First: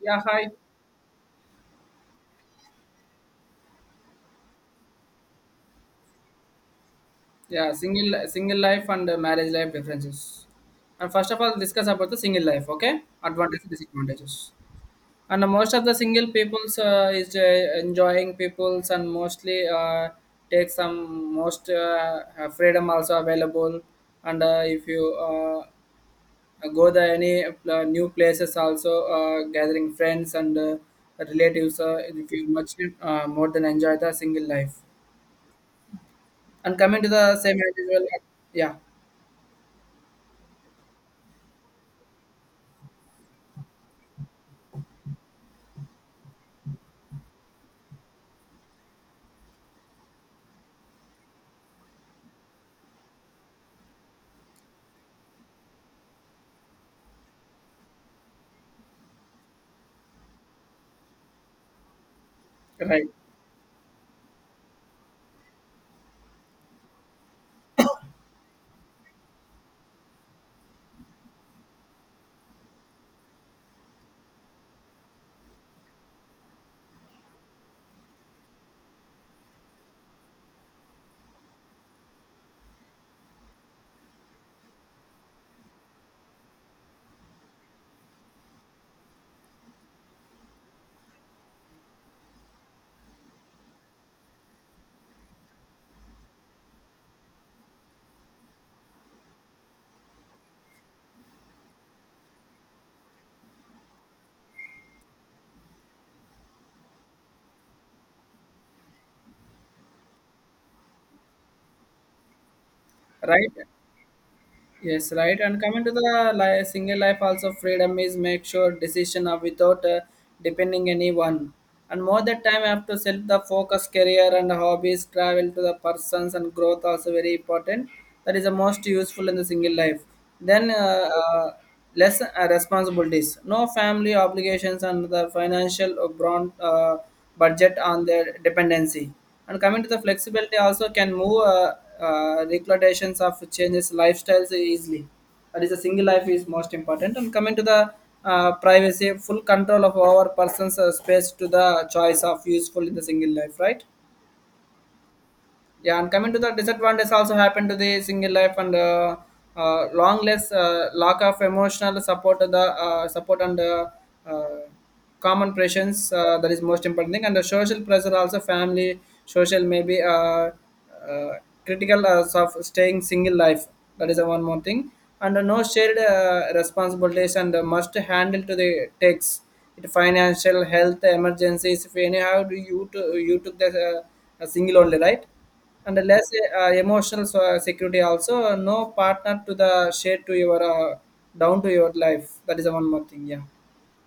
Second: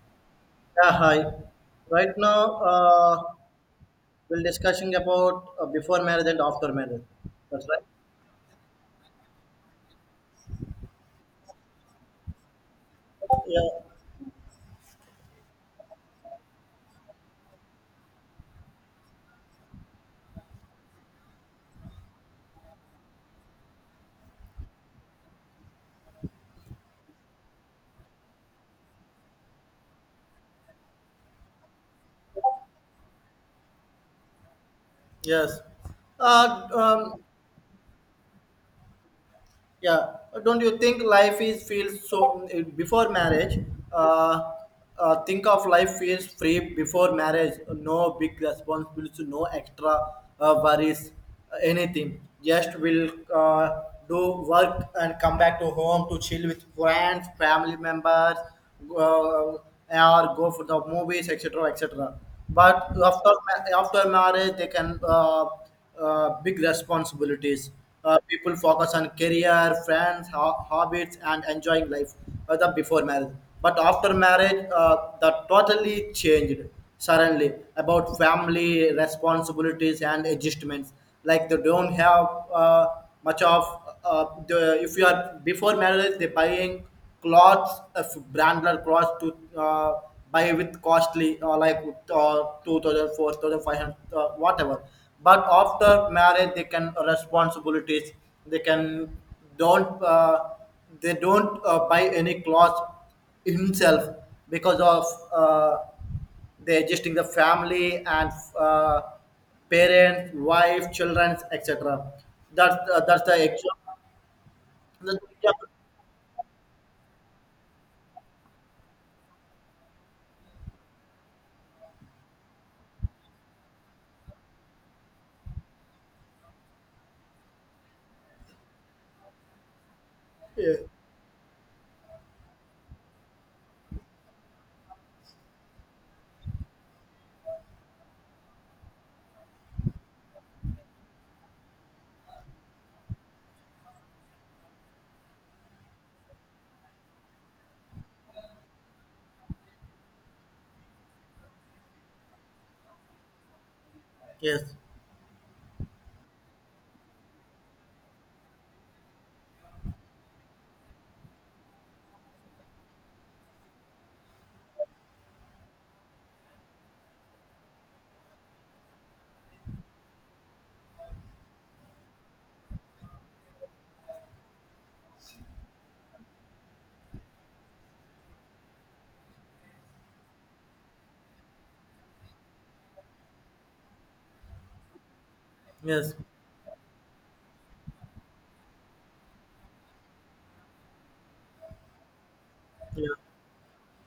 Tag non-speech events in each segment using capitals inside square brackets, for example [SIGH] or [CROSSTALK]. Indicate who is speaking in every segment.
Speaker 1: Yeah, hi.
Speaker 2: Yeah, hi. Right now, we're discussing about before marriage and after marriage. That's
Speaker 1: Yeah,
Speaker 2: right.
Speaker 1: single life and marriage life differences. And first of all, discuss about the single life. Okay, advantages,
Speaker 2: Yeah.
Speaker 1: disadvantages. And most of the single peoples is enjoying peoples and mostly take some most freedom also available. And if you go there any new places also gathering friends and relatives, if you much more than enjoy the single life
Speaker 2: Yes. Uh,
Speaker 1: and coming to
Speaker 2: um,
Speaker 1: the same individual. Yeah.
Speaker 2: Yeah, don't you think life is feels so before marriage? Uh, think of life feels free before marriage. No big responsibilities, no extra worries, anything. Just will do work and come back to home to chill with friends, family members, or go for the movies, etc., etc. But
Speaker 1: Right,
Speaker 2: after marriage, they can. Big responsibilities. People focus on career, friends, hobbies, and enjoying life the before marriage. But after marriage, that totally changed suddenly about family responsibilities and adjustments. Like they don't have uh, much of the, if you are before marriage, they're buying clothes, branded clothes to. Buy with costly like 2000, 4000, 500, whatever. But after marriage they can responsibilities, they can don't they don't buy any clothes himself, because of uh, they adjusting the family and uh, parents wife children etc. That's the
Speaker 1: right.
Speaker 2: example.
Speaker 1: Yes, right. And coming to the single life also freedom is make sure decision are without depending anyone. And more that time I have to self the focus career and hobbies travel to the persons and growth also very important. That is the most useful in the single life. Then less responsibilities, no family obligations, and the financial broad, budget on their dependency. And coming to the flexibility, also can move reclutations of changes lifestyles easily. That is, a single life is most important. And coming to the privacy, full control of our person's space to the choice of useful in the single life, right?
Speaker 2: Yes,
Speaker 1: Yeah, and coming to the disadvantage also happened to the single life and long less lack of emotional support to the support and uh, common pressures that is most important thing. And the social pressure also family social maybe uh, critical as of staying single life. That is the one more thing. And no shared responsibilities and must handle to the takes it financial health emergencies if any how do you to, you took the single only, right? And
Speaker 2: yes,
Speaker 1: less emotional security also no partner to the share to your down to your life. That is the one more
Speaker 2: yes.
Speaker 1: thing. Yeah.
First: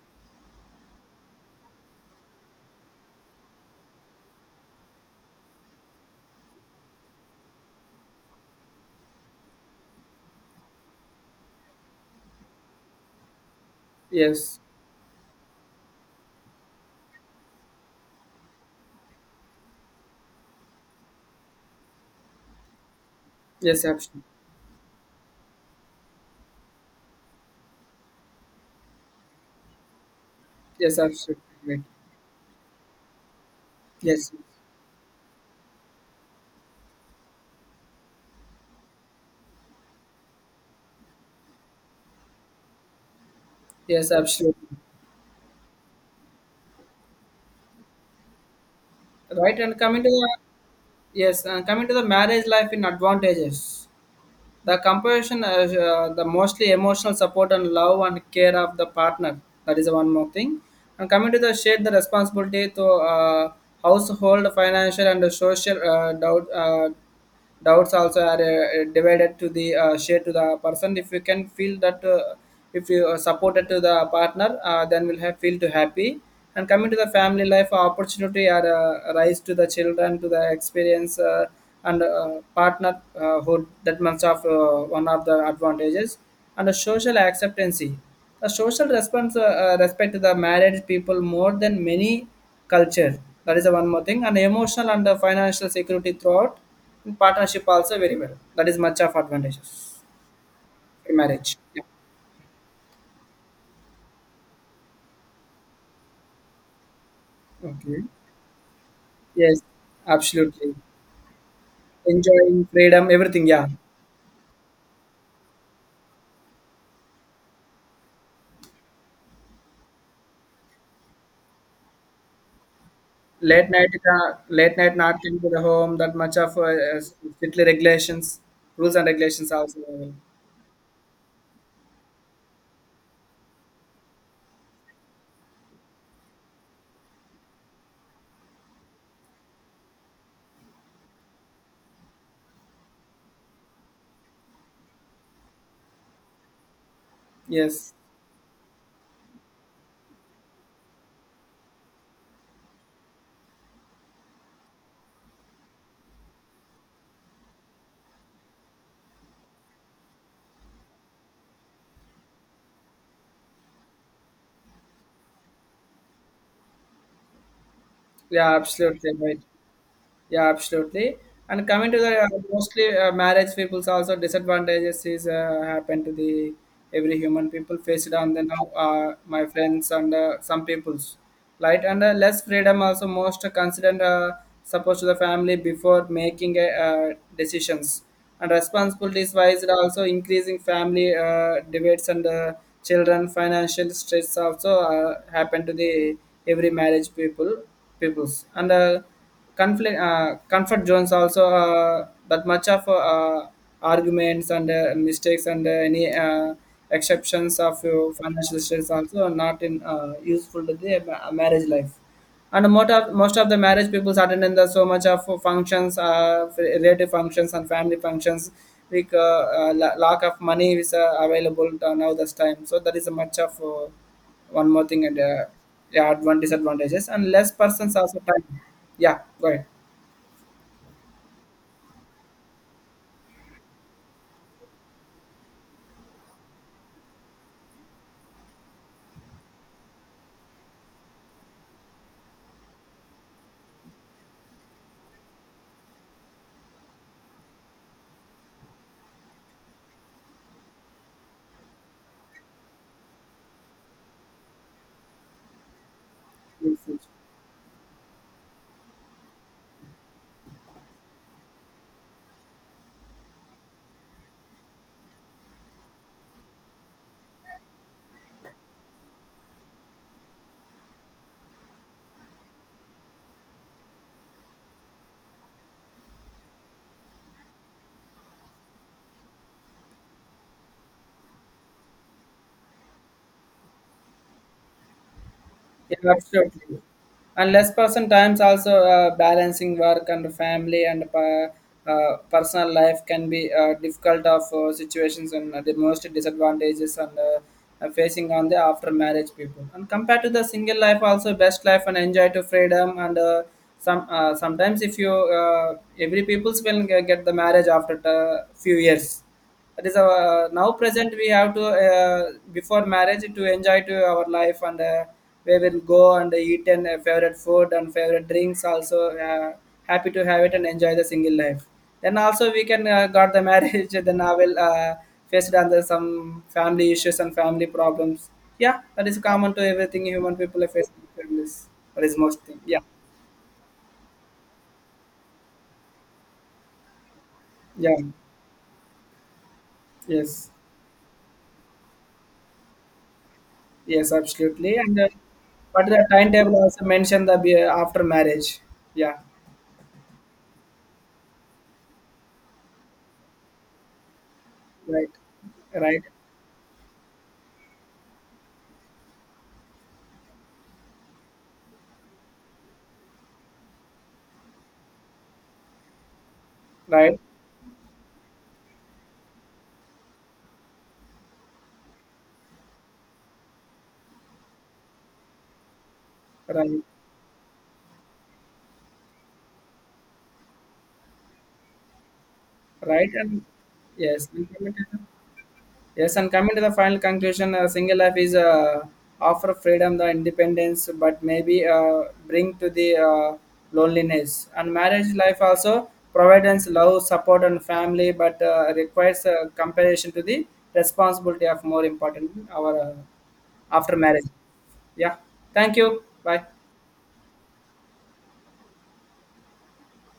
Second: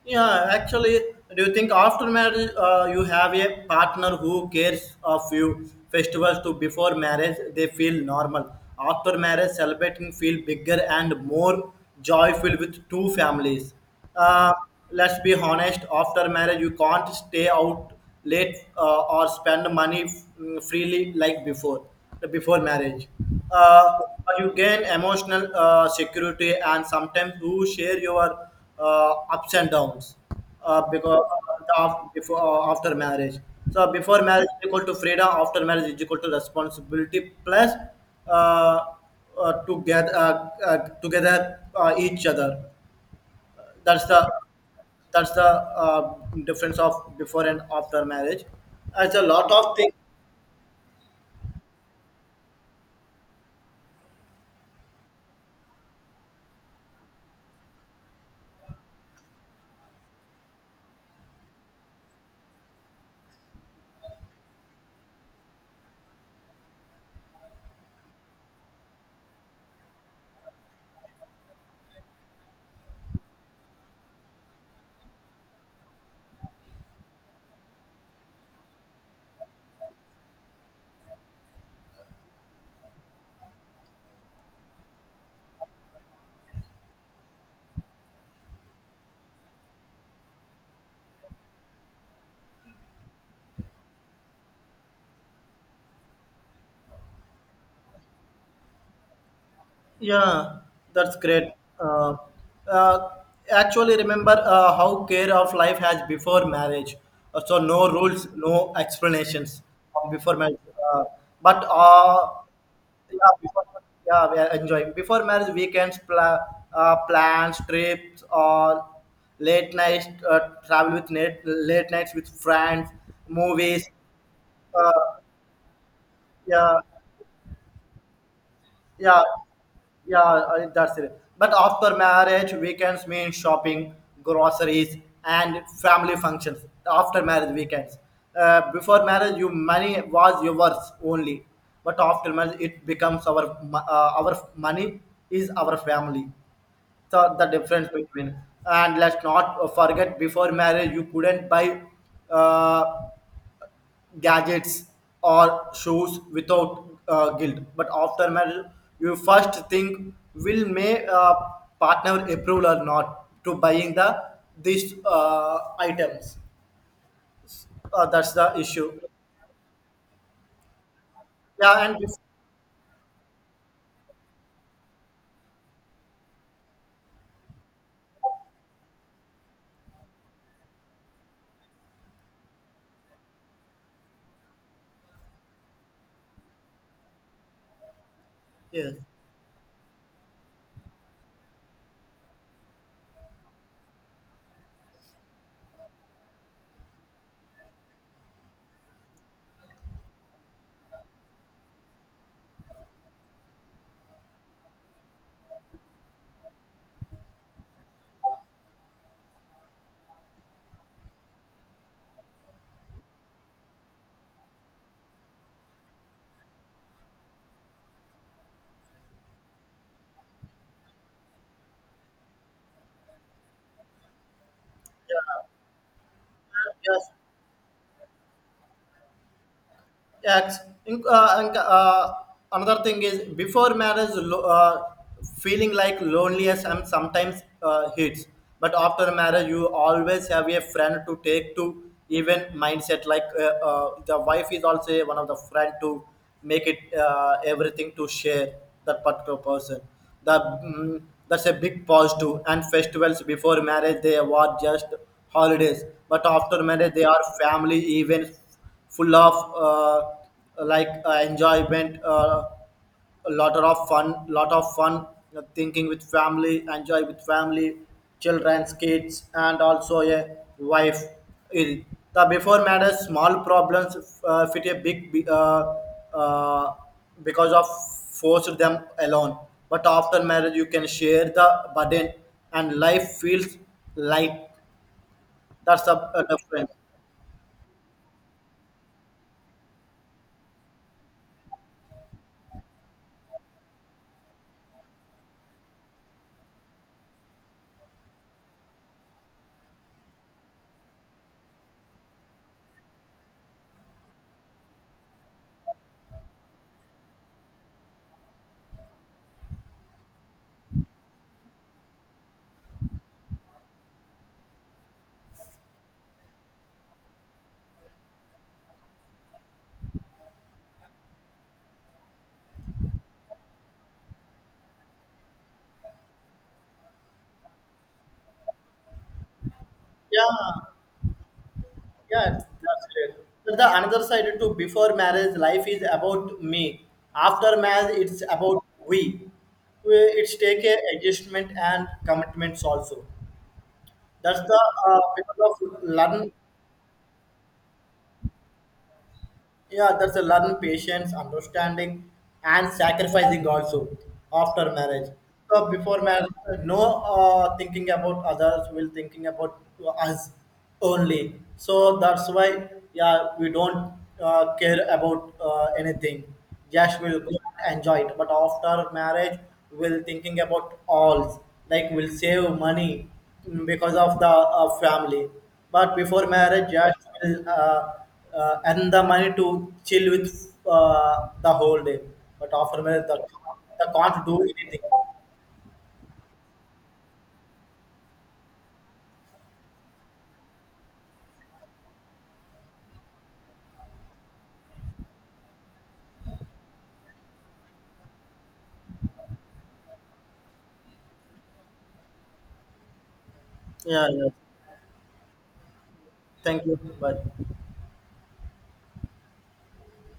Speaker 2: Yeah, actually, do you think after marriage you have a partner who cares of you? Festivals to before marriage they feel normal. After marriage, celebrating feel bigger and more joyful with two families. Uh,
Speaker 1: Yes.
Speaker 2: let's be honest. After marriage, you can't stay out late or spend money freely like before marriage.
Speaker 1: Yes,
Speaker 2: Uh,
Speaker 1: absolutely.
Speaker 2: you gain emotional security and sometimes who share your ups and downs
Speaker 1: Yes,
Speaker 2: because
Speaker 1: absolutely, right.
Speaker 2: before after marriage. So before
Speaker 1: Yes.
Speaker 2: marriage is equal to freedom, after marriage is equal to responsibility plus uh, to get together each other. That's
Speaker 1: Yes,
Speaker 2: the
Speaker 1: absolutely,
Speaker 2: that's the difference of before and after marriage. It's a lot
Speaker 1: right.
Speaker 2: of
Speaker 1: And
Speaker 2: things.
Speaker 1: coming to the, yes, and coming to the marriage life in advantages. The composition is the mostly emotional support and love and care of the partner. That is one more thing. And coming to the shade, the responsibility to household, financial, and the social doubt, doubts also are divided to the share to the person. If you can feel that, if you are supported to the partner, then will have feel to happy. And coming to the family life, opportunity are rise to the children to the experience. And partnerhood that much of one of the advantages. And the social acceptancy, the social response, respect to the married people more than many culture. That is the one more thing. And emotional and the financial security throughout and partnership also very well. That is much of advantages
Speaker 2: Yeah,
Speaker 1: in
Speaker 2: that's great.
Speaker 1: marriage. Yeah.
Speaker 2: Uh, uh, actually, remember how care of life has before marriage. So no
Speaker 1: Okay.
Speaker 2: rules, no
Speaker 1: Yes,
Speaker 2: explanations of before marriage.
Speaker 1: absolutely.
Speaker 2: Uh, but
Speaker 1: Enjoying freedom
Speaker 2: yeah,
Speaker 1: everything,
Speaker 2: before,
Speaker 1: yeah.
Speaker 2: yeah, we are enjoying before marriage weekends, plans, trips, or late night travel with net, late nights with friends,
Speaker 1: late
Speaker 2: movies.
Speaker 1: night uh, late night
Speaker 2: Uh,
Speaker 1: not into the home that much of
Speaker 2: yeah,
Speaker 1: strictly regulations, rules and
Speaker 2: yeah,
Speaker 1: regulations also.
Speaker 2: yeah, that's it. But after marriage, weekends mean shopping, groceries, and family functions. After marriage, weekends. Before marriage, you money was yours only, but after marriage, it becomes our money is our family. So the difference
Speaker 1: Yes.
Speaker 2: between. And let's not forget before marriage you couldn't buy uh, gadgets or shoes without guilt. But after marriage, you first think will may partner approve or not to buying the these items. That's
Speaker 1: Yeah,
Speaker 2: the issue.
Speaker 1: absolutely right. Yeah, absolutely. And
Speaker 2: Yeah,
Speaker 1: coming
Speaker 2: and
Speaker 1: to the
Speaker 2: yes,
Speaker 1: mostly marriage people's also disadvantages is happen to the every human people faced on the now my friends and some peoples, right. And less freedom also most considered supposed to the family before making decisions. And
Speaker 2: yes.
Speaker 1: responsibilities wise it also increasing family debates and children financial stress also happen to the every marriage peoples and. Conflict comfort zones also that much of arguments and mistakes and any exceptions of your financial stress also are not in useful to the marriage life. And most of the marriage people attend in the so much of functions, relative functions and family functions like lack of money is available to now this time, so that is a much of one more thing, and yeah, disadvantages and less persons also time. Yeah, go ahead.
Speaker 2: Yes. Inc- uh, inc- uh, another thing is before marriage, feeling like loneliness and sometimes hits. But after marriage, you always have a friend to take to even mindset. Like the wife is also one of the friend to make it everything to share that particular person. The mm, that's a big positive. And festivals before marriage they were just holidays, but after marriage they are family events full of like enjoyment, a lot of fun, lot of fun, thinking with family, enjoy with family, children, kids, and also a wife. Il- the before matters small problems fit a big uh, because of forced them alone, but after marriage you can share the burden and life feels light. That's a,
Speaker 1: Yeah,
Speaker 2: a difference.
Speaker 1: absolutely. And less person times also balancing work and family and personal life can be difficult of situations and the most disadvantages. And facing on the after marriage people and compared to the single life also best life and enjoy to freedom, and some sometimes if you every people's will get the marriage after a few years. It is our now present, we have to before marriage to enjoy to our life, and we will go and eat and favorite food and favorite drinks also happy to have it and enjoy the single life. Then also we can got the marriage [LAUGHS] then I will faced under some family issues and family problems. Yeah, that is common to everything, human people
Speaker 2: Yeah.
Speaker 1: are facing families. That is
Speaker 2: Yeah,
Speaker 1: most thing. Yeah.
Speaker 2: that's great. But the another side too, before marriage, life is about me. After
Speaker 1: Yeah.
Speaker 2: marriage, it's about we. We- It's
Speaker 1: Yes.
Speaker 2: take a adjustment and commitments also.
Speaker 1: Yes,
Speaker 2: That's the
Speaker 1: absolutely. And
Speaker 2: because of
Speaker 1: but the
Speaker 2: learn.
Speaker 1: timetable also mentioned the after marriage. Yeah,
Speaker 2: Yeah, that's a learn patience, understanding, and sacrificing also after
Speaker 1: right,
Speaker 2: marriage. So before
Speaker 1: right,
Speaker 2: marriage, no thinking about others. We'll thinking about us only. So that's why, yeah, we don't care about anything. Just
Speaker 1: right,
Speaker 2: we'll go and enjoy it. But after marriage, we'll thinking about all. Like we'll save money, because of the family. But before marriage,
Speaker 1: right,
Speaker 2: just will earn the money to chill with the whole day. But after marriage,
Speaker 1: right.
Speaker 2: the,
Speaker 1: And
Speaker 2: can't
Speaker 1: yes,
Speaker 2: do
Speaker 1: and coming
Speaker 2: anything.
Speaker 1: yes. And coming to the final conclusion, single life is offer freedom, the independence, but maybe bring to the loneliness. And marriage life also provides love, support, and family, but requires comparison to the responsibility of more important our. After
Speaker 2: Yeah,
Speaker 1: marriage.
Speaker 2: yeah.
Speaker 1: Yeah, thank you, bye.
Speaker 2: Thank you. Bye.